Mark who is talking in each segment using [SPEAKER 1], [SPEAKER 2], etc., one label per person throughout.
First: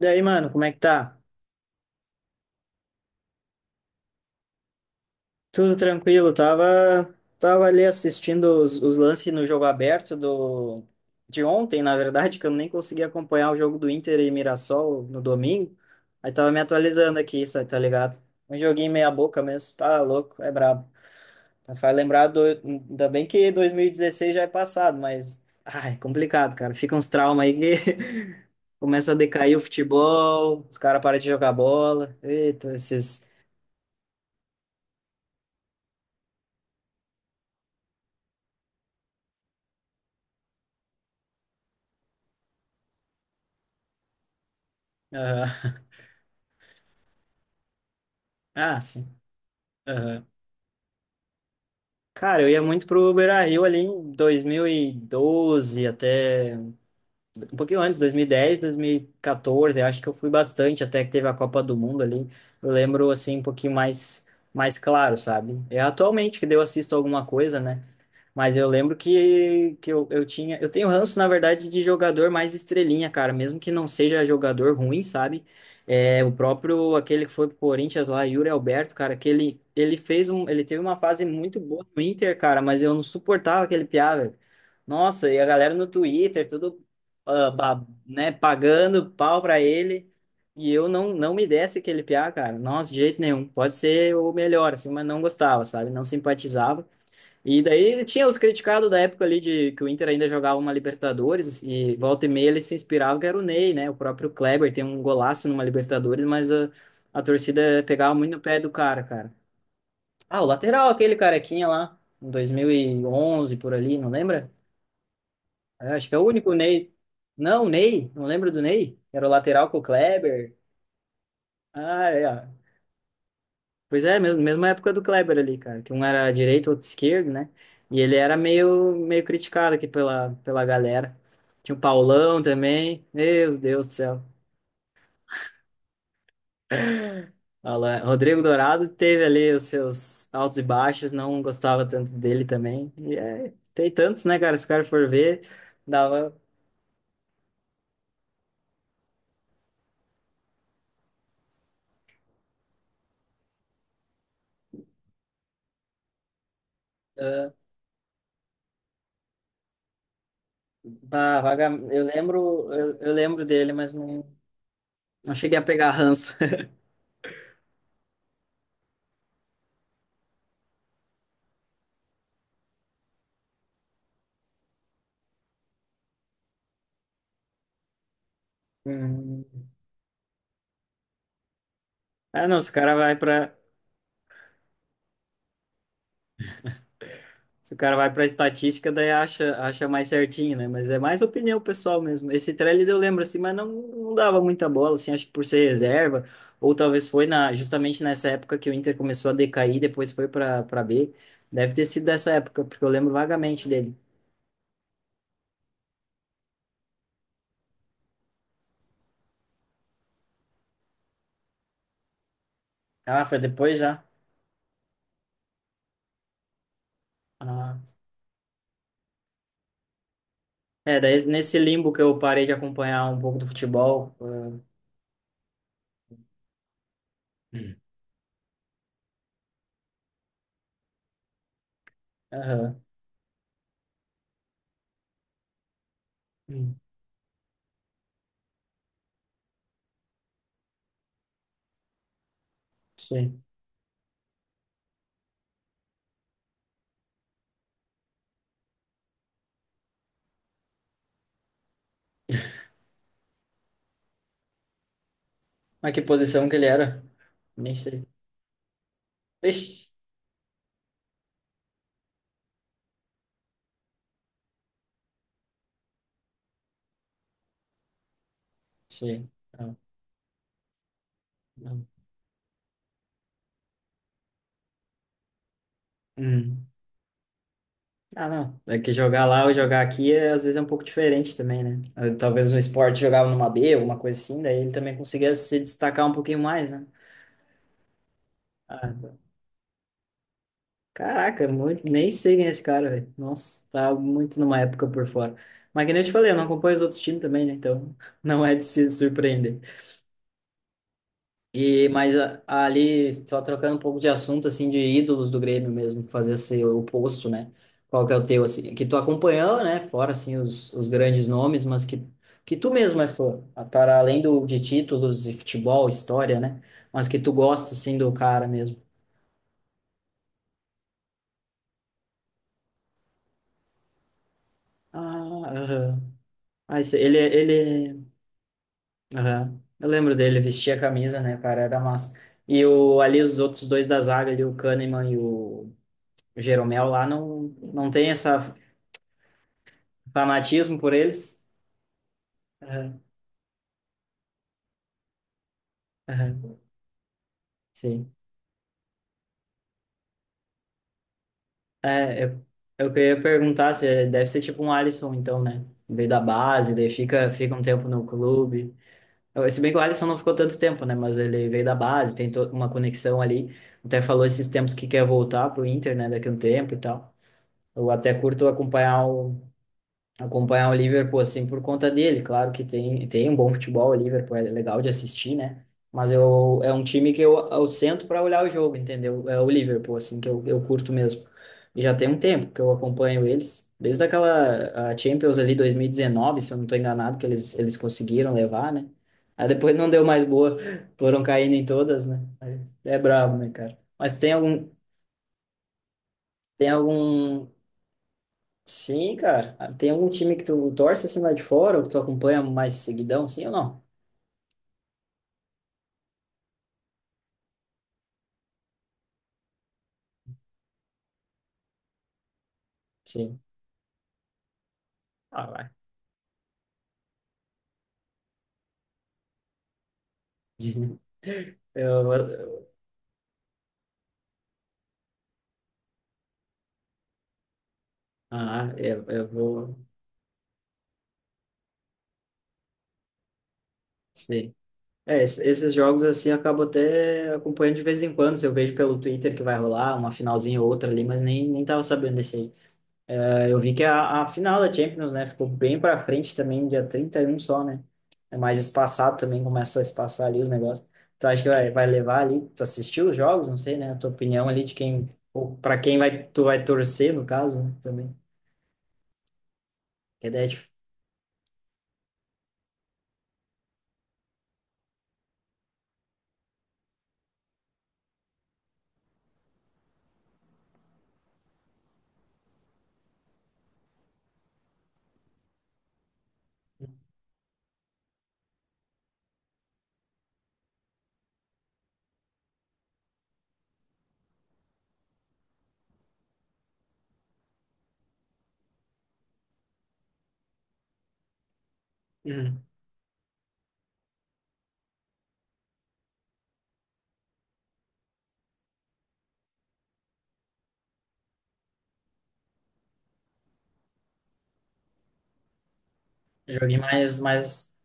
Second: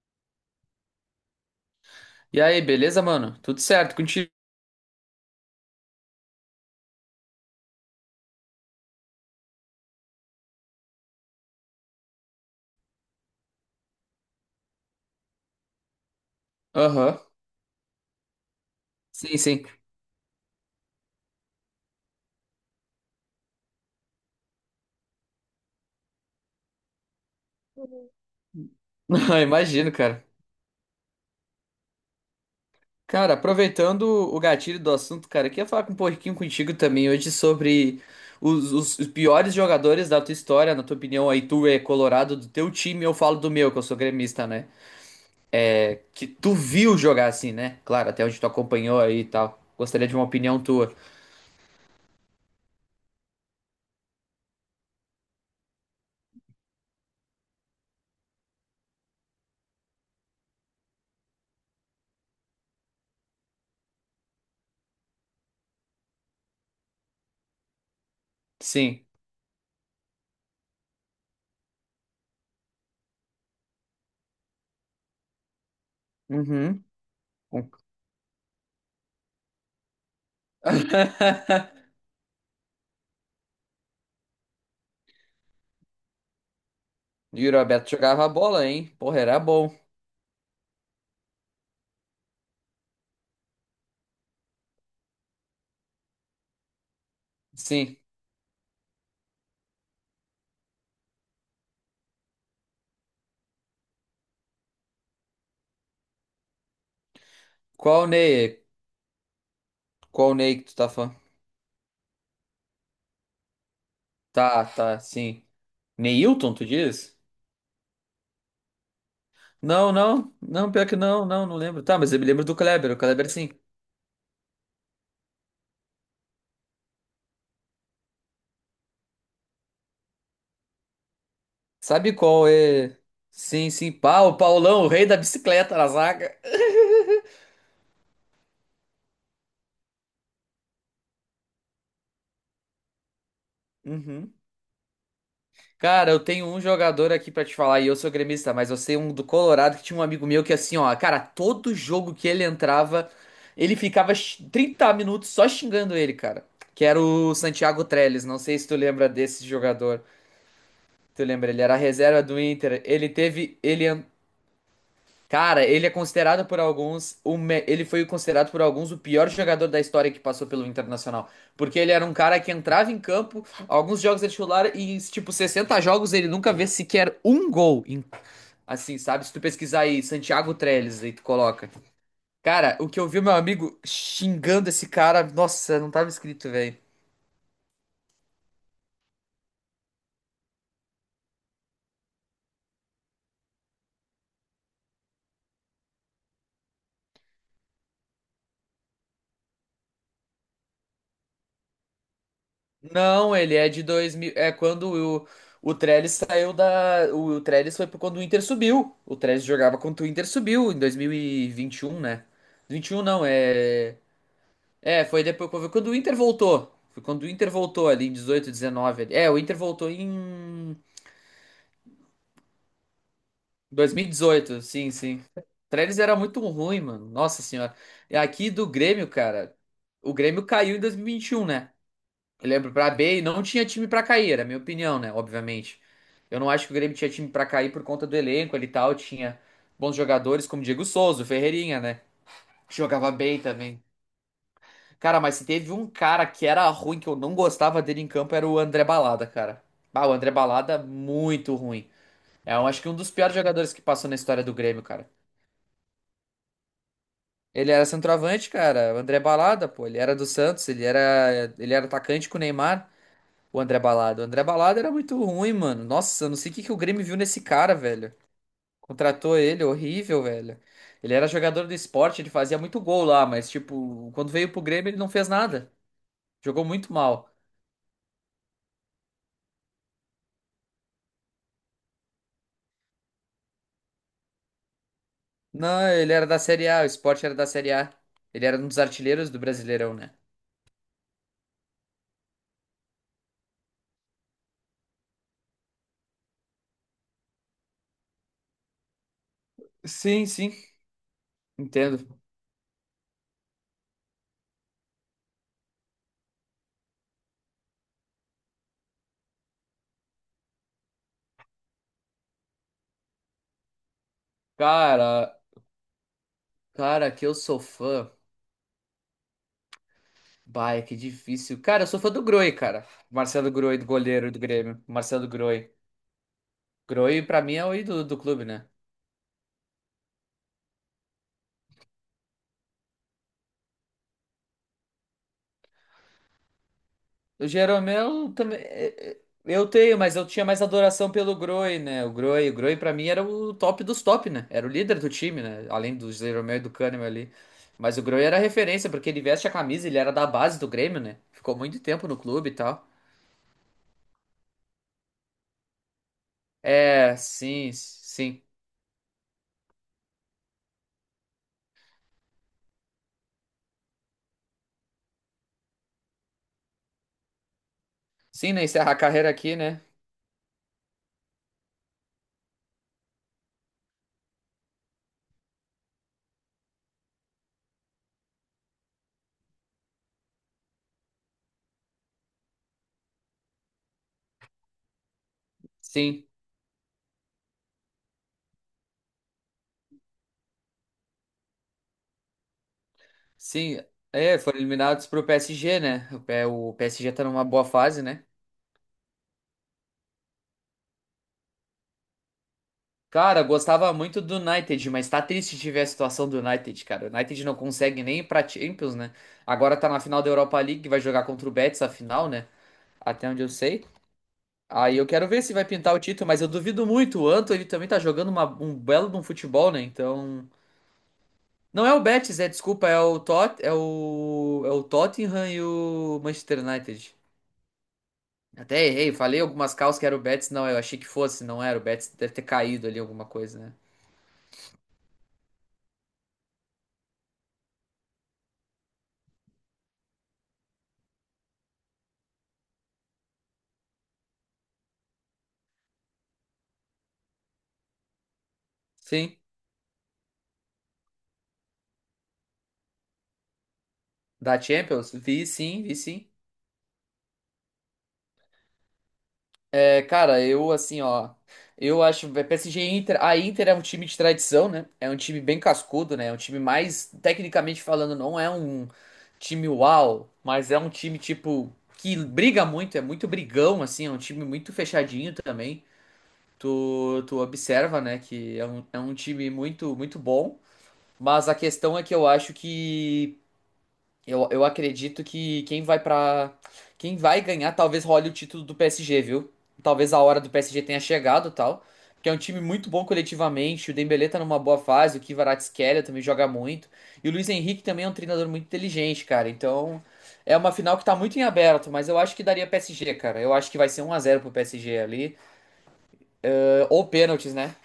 [SPEAKER 1] Daí, mano, como é que tá?
[SPEAKER 2] E aí, beleza, mano? Tudo certo contigo?
[SPEAKER 1] Tudo tranquilo, tava ali assistindo os lances no jogo aberto de ontem, na verdade, que eu nem consegui acompanhar o jogo do Inter e Mirassol no domingo. Aí tava me atualizando
[SPEAKER 2] Aham.
[SPEAKER 1] aqui, sabe, tá ligado? Um joguinho meia
[SPEAKER 2] Sim,
[SPEAKER 1] boca
[SPEAKER 2] sim.
[SPEAKER 1] mesmo, tá louco, é brabo. Tá. Faz ainda bem que 2016 já é passado, mas, ai, complicado, cara, fica uns traumas aí que começa a
[SPEAKER 2] Ah,
[SPEAKER 1] decair o
[SPEAKER 2] imagino, cara.
[SPEAKER 1] futebol, os caras param de jogar bola, eita, esses...
[SPEAKER 2] Cara, aproveitando o gatilho do assunto, cara, eu queria falar um pouquinho contigo também hoje sobre os piores jogadores da tua história, na tua opinião, aí tu é colorado do teu time, eu falo do meu, que eu sou gremista, né?
[SPEAKER 1] Aham.
[SPEAKER 2] É, que tu viu jogar assim, né? Claro, até onde tu
[SPEAKER 1] Ah,
[SPEAKER 2] acompanhou
[SPEAKER 1] sim.
[SPEAKER 2] aí e tal. Gostaria de uma
[SPEAKER 1] Aham.
[SPEAKER 2] opinião tua.
[SPEAKER 1] Cara, eu ia muito pro Beira-Rio ali em 2012 até um pouquinho antes, 2010, 2014, acho que eu fui bastante até que teve a Copa do Mundo ali. Eu lembro assim um pouquinho mais claro, sabe? É atualmente que daí eu assisto alguma coisa, né? Mas eu lembro
[SPEAKER 2] Sim.
[SPEAKER 1] que eu tinha. Eu tenho ranço, na verdade, de jogador mais estrelinha, cara. Mesmo que não seja jogador ruim, sabe? É, o
[SPEAKER 2] Uhum.
[SPEAKER 1] próprio, aquele que foi pro Corinthians lá, Yuri Alberto, cara, que ele fez um. Ele teve uma fase muito boa no Inter, cara, mas eu não suportava aquele piá, velho. Nossa, e a galera no Twitter, tudo,
[SPEAKER 2] E o Roberto jogava a
[SPEAKER 1] né,
[SPEAKER 2] bola, hein?
[SPEAKER 1] pagando
[SPEAKER 2] Porra, era
[SPEAKER 1] pau pra
[SPEAKER 2] bom.
[SPEAKER 1] ele. E eu não me desse aquele piá, cara. Nossa, de jeito nenhum. Pode ser o melhor, assim, mas não gostava, sabe? Não simpatizava. E
[SPEAKER 2] Sim.
[SPEAKER 1] daí tinha os criticados da época ali de que o Inter ainda jogava uma Libertadores e volta e meia ele se inspirava, que era o Ney, né? O próprio Kleber tem um golaço numa Libertadores, mas a torcida
[SPEAKER 2] Qual o
[SPEAKER 1] pegava muito no pé
[SPEAKER 2] Ney?
[SPEAKER 1] do cara, cara.
[SPEAKER 2] Qual
[SPEAKER 1] Ah, o
[SPEAKER 2] Ney que tu tá
[SPEAKER 1] lateral, aquele
[SPEAKER 2] falando?
[SPEAKER 1] carequinha lá, em 2011 por ali, não lembra?
[SPEAKER 2] Tá, tá, sim.
[SPEAKER 1] É, acho que é o único
[SPEAKER 2] Neilton, tu
[SPEAKER 1] Ney.
[SPEAKER 2] diz?
[SPEAKER 1] Não, o Ney, não lembro do Ney. Era o lateral com o
[SPEAKER 2] Não, não,
[SPEAKER 1] Kleber.
[SPEAKER 2] não, pior que não lembro. Tá,
[SPEAKER 1] Ah,
[SPEAKER 2] mas eu
[SPEAKER 1] é,
[SPEAKER 2] me lembro
[SPEAKER 1] ó.
[SPEAKER 2] do Kleber, o Kleber sim.
[SPEAKER 1] Pois é, mesmo, mesma época do Kleber ali, cara, que um era direito, outro esquerdo, né? E ele era meio criticado aqui pela galera. Tinha o
[SPEAKER 2] Sabe
[SPEAKER 1] Paulão
[SPEAKER 2] qual é?
[SPEAKER 1] também, meu
[SPEAKER 2] Sim,
[SPEAKER 1] Deus do
[SPEAKER 2] sim, pá,
[SPEAKER 1] céu.
[SPEAKER 2] o Paulão, o rei da bicicleta na zaga.
[SPEAKER 1] Olha lá, Rodrigo Dourado teve ali os seus altos e baixos, não gostava tanto dele também. E é, tem tantos,
[SPEAKER 2] Uhum.
[SPEAKER 1] né, cara? Se o cara for ver,
[SPEAKER 2] Cara, eu
[SPEAKER 1] dava.
[SPEAKER 2] tenho um jogador aqui pra te falar, e eu sou gremista, mas eu sei um do Colorado que tinha um amigo meu que assim, ó, cara, todo jogo que ele entrava, ele ficava 30 minutos só xingando ele, cara. Que era o
[SPEAKER 1] ah,
[SPEAKER 2] Santiago Trellis, não sei se tu lembra desse jogador. Tu
[SPEAKER 1] Bah,
[SPEAKER 2] lembra, ele
[SPEAKER 1] vaga,
[SPEAKER 2] era a
[SPEAKER 1] eu
[SPEAKER 2] reserva do
[SPEAKER 1] lembro,
[SPEAKER 2] Inter.
[SPEAKER 1] eu,
[SPEAKER 2] Ele
[SPEAKER 1] eu lembro
[SPEAKER 2] teve.
[SPEAKER 1] dele, mas não, não cheguei a
[SPEAKER 2] Cara, ele é
[SPEAKER 1] pegar ranço.
[SPEAKER 2] considerado por alguns. Ele foi considerado por alguns o pior jogador da história que passou pelo Internacional. Porque ele era um cara que entrava em campo, alguns jogos é titular, e em tipo 60 jogos ele nunca vê sequer um gol. Assim, sabe? Se tu
[SPEAKER 1] Hum.
[SPEAKER 2] pesquisar aí, Santiago Trellis, aí tu coloca.
[SPEAKER 1] Ah, não, se o
[SPEAKER 2] Cara, o
[SPEAKER 1] cara
[SPEAKER 2] que eu
[SPEAKER 1] vai
[SPEAKER 2] vi meu
[SPEAKER 1] para
[SPEAKER 2] amigo xingando esse cara, nossa, não tava escrito, velho.
[SPEAKER 1] se o cara vai para a estatística, daí acha mais certinho, né? Mas é mais opinião pessoal mesmo. Esse Trellis eu lembro assim, mas não, não dava muita bola, assim, acho que por ser reserva, ou talvez foi justamente nessa época que o Inter começou a decair, depois foi para B. Deve ter sido dessa época, porque eu lembro
[SPEAKER 2] Não, ele
[SPEAKER 1] vagamente
[SPEAKER 2] é de
[SPEAKER 1] dele.
[SPEAKER 2] 2000. É quando o Trellis saiu da. O Trellis foi por quando o Inter subiu. O Trellis jogava quando o Inter subiu em dois mil e vinte e um, né? 21
[SPEAKER 1] Ah,
[SPEAKER 2] não,
[SPEAKER 1] foi depois
[SPEAKER 2] é.
[SPEAKER 1] já?
[SPEAKER 2] É, foi depois foi quando o Inter voltou. Foi quando o Inter voltou
[SPEAKER 1] Ah.
[SPEAKER 2] ali em 18 19. Ali. É, o Inter voltou em
[SPEAKER 1] É, daí nesse limbo que eu parei de acompanhar um pouco do
[SPEAKER 2] dois mil e
[SPEAKER 1] futebol.
[SPEAKER 2] dezoito. Sim, sim. O Trellis era muito ruim, mano. Nossa senhora.
[SPEAKER 1] Hum.
[SPEAKER 2] E aqui do Grêmio, cara. O Grêmio caiu em dois mil e vinte e um, né? Eu lembro
[SPEAKER 1] Aham.
[SPEAKER 2] pra B e não tinha time pra cair, era a minha opinião, né? Obviamente. Eu não acho que o
[SPEAKER 1] Hum.
[SPEAKER 2] Grêmio tinha time pra cair por conta do elenco ali e tal. Tinha bons jogadores como Diego Souza, o Ferreirinha, né? Que jogava
[SPEAKER 1] Sei.
[SPEAKER 2] bem também. Cara, mas se teve um cara que era ruim, que eu não gostava dele em campo, era o André Balada, cara. Ah, o André Balada, muito ruim. É, eu acho que um dos piores jogadores que passou na história do Grêmio, cara.
[SPEAKER 1] Mas que posição que ele era?
[SPEAKER 2] Ele
[SPEAKER 1] Nem
[SPEAKER 2] era
[SPEAKER 1] sei.
[SPEAKER 2] centroavante, cara. O André Balada,
[SPEAKER 1] Ixi,
[SPEAKER 2] pô, ele era do Santos, ele era atacante com o Neymar. O André Balada. O André Balada era muito ruim, mano. Nossa, eu não sei o que que o Grêmio viu nesse cara, velho.
[SPEAKER 1] sei.
[SPEAKER 2] Contratou ele,
[SPEAKER 1] Não,
[SPEAKER 2] horrível, velho. Ele era jogador do
[SPEAKER 1] não.
[SPEAKER 2] esporte, ele fazia muito gol lá, mas, tipo, quando veio pro Grêmio, ele não fez nada. Jogou
[SPEAKER 1] Hum.
[SPEAKER 2] muito mal.
[SPEAKER 1] Ah, não. É que jogar lá ou jogar aqui é, às vezes é um pouco diferente também, né? Talvez um esporte jogava numa B, uma coisa assim, daí ele também conseguia se
[SPEAKER 2] Não,
[SPEAKER 1] destacar um
[SPEAKER 2] ele era
[SPEAKER 1] pouquinho
[SPEAKER 2] da Série
[SPEAKER 1] mais,
[SPEAKER 2] A, o
[SPEAKER 1] né?
[SPEAKER 2] esporte era da Série A. Ele era um dos
[SPEAKER 1] Ah,
[SPEAKER 2] artilheiros do Brasileirão, né?
[SPEAKER 1] caraca, muito, nem sei quem é esse cara, velho. Nossa, tá muito numa época por fora. Mas que nem eu te falei, eu não acompanho os outros times também, né? Então não é de se surpreender.
[SPEAKER 2] Sim, sim.
[SPEAKER 1] E,
[SPEAKER 2] Entendo.
[SPEAKER 1] ali, só trocando um pouco de assunto, assim, de ídolos do Grêmio mesmo, fazer esse oposto, né? Qual que é o teu, assim, que tu acompanhou, né? Fora, assim, os grandes nomes, que tu mesmo é fã, para além do, de títulos e
[SPEAKER 2] Cara,
[SPEAKER 1] futebol, história, né? Mas
[SPEAKER 2] cara,
[SPEAKER 1] que
[SPEAKER 2] que
[SPEAKER 1] tu
[SPEAKER 2] eu sou
[SPEAKER 1] gosta, assim,
[SPEAKER 2] fã.
[SPEAKER 1] do cara mesmo.
[SPEAKER 2] Bah, é que difícil. Cara, eu sou fã do Groi, cara. Marcelo Groi, do goleiro do Grêmio. Marcelo
[SPEAKER 1] Ah,
[SPEAKER 2] Groi.
[SPEAKER 1] aham. Ah, esse- ele,
[SPEAKER 2] Groi, pra mim, é o
[SPEAKER 1] ele,
[SPEAKER 2] ídolo do clube, né?
[SPEAKER 1] aham. Eu lembro dele, vestia a camisa, né, cara, era massa. E o, ali os outros dois da zaga, ali, o Kahneman e o Jeromel lá,
[SPEAKER 2] O
[SPEAKER 1] não, não tem
[SPEAKER 2] Jeromel
[SPEAKER 1] essa.
[SPEAKER 2] também. É, é, eu tenho, mas eu tinha mais
[SPEAKER 1] Fanatismo por
[SPEAKER 2] adoração pelo
[SPEAKER 1] eles?
[SPEAKER 2] Groy, né? O Groy pra
[SPEAKER 1] Aham,
[SPEAKER 2] mim era o top dos top, né? Era o líder do time, né? Além do Jeromel
[SPEAKER 1] aham,
[SPEAKER 2] e do Kahneman ali. Mas o
[SPEAKER 1] sim.
[SPEAKER 2] Groy era referência, porque ele veste a camisa, ele era da base do Grêmio, né? Ficou muito tempo no
[SPEAKER 1] É, eu,
[SPEAKER 2] clube e tal.
[SPEAKER 1] eu queria perguntar se deve ser tipo um Alisson, então, né? Veio da base, daí
[SPEAKER 2] É,
[SPEAKER 1] fica um
[SPEAKER 2] sim,
[SPEAKER 1] tempo no
[SPEAKER 2] sim.
[SPEAKER 1] clube. Se bem que o Alisson não ficou tanto tempo, né? Mas ele veio da base, tem toda uma conexão ali. Até falou esses tempos que quer voltar pro Inter, né? Daqui a um tempo e tal. Eu até curto
[SPEAKER 2] Sim, né? Encerra a
[SPEAKER 1] acompanhar
[SPEAKER 2] carreira
[SPEAKER 1] o
[SPEAKER 2] aqui, né?
[SPEAKER 1] acompanhar o Liverpool assim por conta dele. Claro que tem um bom futebol, o Liverpool é legal de assistir, né? Mas eu, é um time que eu sento para olhar o jogo, entendeu? É o Liverpool, assim, que eu curto mesmo. E já tem um tempo que eu acompanho eles, desde aquela a Champions ali
[SPEAKER 2] Sim,
[SPEAKER 1] 2019, se eu não estou enganado, que eles conseguiram levar, né? Aí depois não deu mais boa, foram caindo em todas, né? É brabo, né, cara?
[SPEAKER 2] sim.
[SPEAKER 1] Mas
[SPEAKER 2] É, foram eliminados pro PSG, né? O P-
[SPEAKER 1] tem
[SPEAKER 2] o PSG tá numa
[SPEAKER 1] algum...
[SPEAKER 2] boa fase, né?
[SPEAKER 1] Sim, cara. Ah, tem algum time que tu torce assim lá de fora, ou que tu acompanha mais seguidão,
[SPEAKER 2] Cara, eu
[SPEAKER 1] sim ou não?
[SPEAKER 2] gostava muito do United, mas tá triste de ver a situação do United, cara. O United não consegue nem ir pra Champions, né? Agora tá na final da Europa League, vai jogar contra o Betis a final, né? Até
[SPEAKER 1] Sim.
[SPEAKER 2] onde eu sei. Aí eu quero ver
[SPEAKER 1] Ah,
[SPEAKER 2] se vai
[SPEAKER 1] vai.
[SPEAKER 2] pintar o título, mas eu duvido muito. O Anto, ele também tá jogando um belo de um futebol, né? Então. Não é o
[SPEAKER 1] Eu, vou-
[SPEAKER 2] Betis, é,
[SPEAKER 1] eu-
[SPEAKER 2] desculpa, é o Tot, é o, é o Tottenham e o Manchester United.
[SPEAKER 1] ah,
[SPEAKER 2] Até errei,
[SPEAKER 1] eu
[SPEAKER 2] falei algumas
[SPEAKER 1] vou.
[SPEAKER 2] calças que era o Betis, não, eu achei que fosse, não era o Betis, deve ter caído ali alguma coisa, né?
[SPEAKER 1] Sim. É, esses jogos assim eu acabo até acompanhando de vez em quando. Se eu vejo pelo Twitter que vai rolar uma finalzinha ou outra ali, mas nem tava sabendo desse aí. Eu vi que a final da Champions, né, ficou bem para frente também, dia 31 só, né? É mais espaçado
[SPEAKER 2] Sim.
[SPEAKER 1] também, começa a espaçar ali os negócios. Tu acha que vai levar ali? Tu assistiu os jogos? Não sei, né? A tua opinião
[SPEAKER 2] Da
[SPEAKER 1] ali de quem,
[SPEAKER 2] Champions? Vi
[SPEAKER 1] ou para
[SPEAKER 2] sim, vi
[SPEAKER 1] quem vai,
[SPEAKER 2] sim.
[SPEAKER 1] tu vai torcer, no caso, né, também.
[SPEAKER 2] É,
[SPEAKER 1] Que
[SPEAKER 2] cara,
[SPEAKER 1] daí é...
[SPEAKER 2] eu assim, ó. Eu acho é, PSG e Inter. A Inter é um time de tradição, né? É um time bem cascudo, né? É um time mais, tecnicamente falando, não é um time uau, mas é um time tipo que briga muito, é muito brigão, assim, é um time muito fechadinho também. Tu observa, né, que é um time muito bom. Mas a questão é que eu acho que eu acredito que quem vai pra. Quem vai ganhar talvez role o título do PSG, viu? Talvez a hora do PSG tenha chegado, tal, porque é um time
[SPEAKER 1] Uhum.
[SPEAKER 2] muito bom coletivamente, o Dembélé tá numa boa fase, o Kvaratskhelia também joga muito, e o Luiz Henrique também é um treinador muito inteligente, cara. Então, é uma final que tá muito em aberto, mas eu acho que daria PSG, cara. Eu acho que vai ser um a 0 pro PSG ali,
[SPEAKER 1] Joguei
[SPEAKER 2] eh, ou
[SPEAKER 1] mais,
[SPEAKER 2] pênaltis, né?
[SPEAKER 1] mais,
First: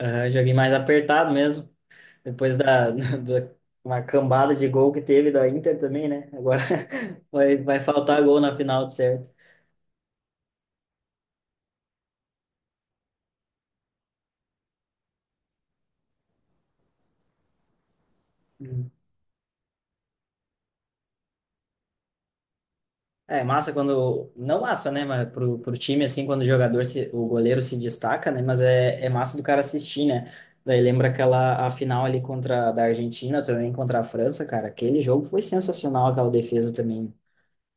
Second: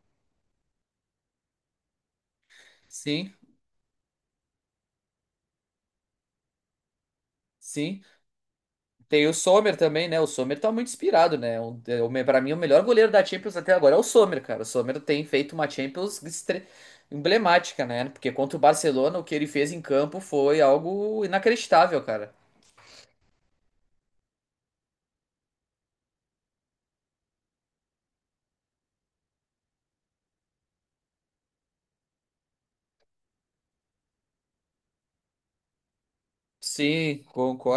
[SPEAKER 1] aham, joguei mais apertado mesmo. Depois da,
[SPEAKER 2] Sim,
[SPEAKER 1] da uma cambada de gol que teve da Inter também, né? Agora vai
[SPEAKER 2] sim.
[SPEAKER 1] faltar gol na final, de
[SPEAKER 2] Tem
[SPEAKER 1] certo.
[SPEAKER 2] o Sommer também, né? O Sommer tá muito inspirado, né? Pra mim, o melhor goleiro da Champions até agora é o Sommer, cara. O Sommer tem feito uma emblemática, né? Porque contra o Barcelona, o que ele fez em campo foi algo inacreditável, cara.
[SPEAKER 1] É massa quando. Não massa, né? Mas pro time, assim, quando o jogador, se, o goleiro se destaca, né? Mas é, é massa do cara assistir, né? Daí lembra aquela a final ali contra da Argentina também, contra a França, cara. Aquele jogo foi sensacional, aquela defesa também.
[SPEAKER 2] Sim,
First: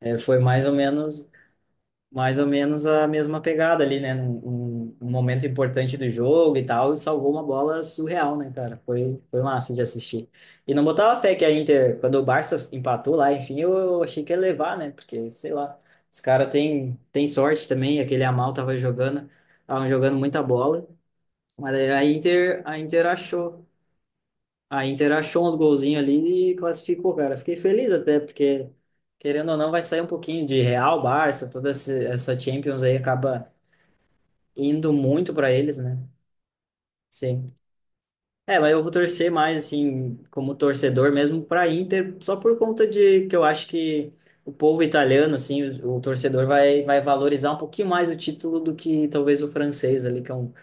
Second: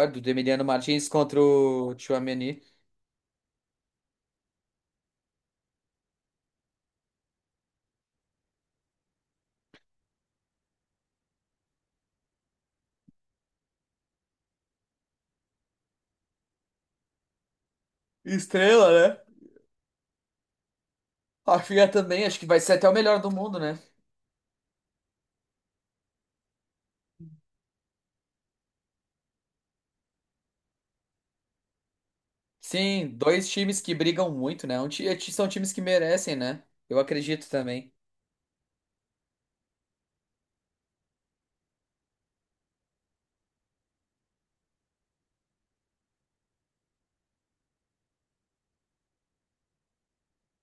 [SPEAKER 1] É,
[SPEAKER 2] Do
[SPEAKER 1] foi
[SPEAKER 2] Emiliano Martins contra o
[SPEAKER 1] mais ou
[SPEAKER 2] Tchouaméni.
[SPEAKER 1] menos a mesma pegada ali, né? Um momento importante do jogo e tal, e salvou uma bola surreal, né, cara? Foi massa de assistir. E não botava fé que a Inter, quando o Barça empatou lá, enfim, eu achei que ia levar, né? Porque, sei lá, os caras têm tem sorte também, aquele Amal tava
[SPEAKER 2] Estrela, né?
[SPEAKER 1] jogando, estavam jogando muita bola, mas
[SPEAKER 2] Rafinha
[SPEAKER 1] aí
[SPEAKER 2] também, acho que vai ser
[SPEAKER 1] A
[SPEAKER 2] até o
[SPEAKER 1] Inter
[SPEAKER 2] melhor do mundo,
[SPEAKER 1] achou.
[SPEAKER 2] né?
[SPEAKER 1] A Inter achou uns golzinhos ali e classificou, cara. Fiquei feliz até, porque, querendo ou não, vai sair um pouquinho de Real, Barça, essa Champions aí
[SPEAKER 2] Sim, dois
[SPEAKER 1] acaba
[SPEAKER 2] times que brigam muito, né?
[SPEAKER 1] indo muito
[SPEAKER 2] São
[SPEAKER 1] para
[SPEAKER 2] times
[SPEAKER 1] eles,
[SPEAKER 2] que
[SPEAKER 1] né?
[SPEAKER 2] merecem, né? Eu acredito
[SPEAKER 1] Sim.
[SPEAKER 2] também.
[SPEAKER 1] É, mas eu vou torcer mais, assim, como torcedor mesmo para Inter, só por conta de que eu acho que o povo italiano, assim, o torcedor vai valorizar um pouquinho mais o título do que talvez o francês ali, que é um...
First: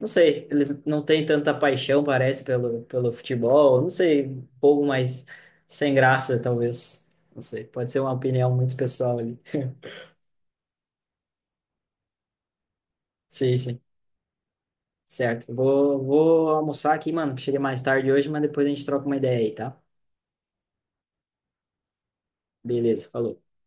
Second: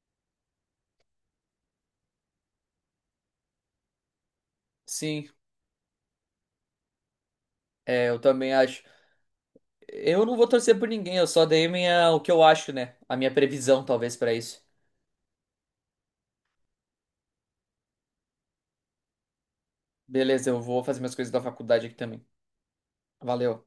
[SPEAKER 1] não sei, eles não têm tanta paixão, parece, pelo futebol. Não sei, um pouco mais
[SPEAKER 2] Sim,
[SPEAKER 1] sem graça, talvez. Não sei, pode ser
[SPEAKER 2] é,
[SPEAKER 1] uma
[SPEAKER 2] eu
[SPEAKER 1] opinião
[SPEAKER 2] também
[SPEAKER 1] muito
[SPEAKER 2] acho.
[SPEAKER 1] pessoal ali.
[SPEAKER 2] Eu não vou torcer por ninguém, eu só dei minha, o que eu acho, né? A minha
[SPEAKER 1] Sim, sim,
[SPEAKER 2] previsão, talvez, pra isso.
[SPEAKER 1] certo. Vou almoçar aqui, mano, que cheguei mais tarde hoje, mas depois a gente troca uma ideia aí, tá?
[SPEAKER 2] Beleza, eu vou fazer minhas coisas da faculdade aqui também.
[SPEAKER 1] Beleza, falou.
[SPEAKER 2] Valeu.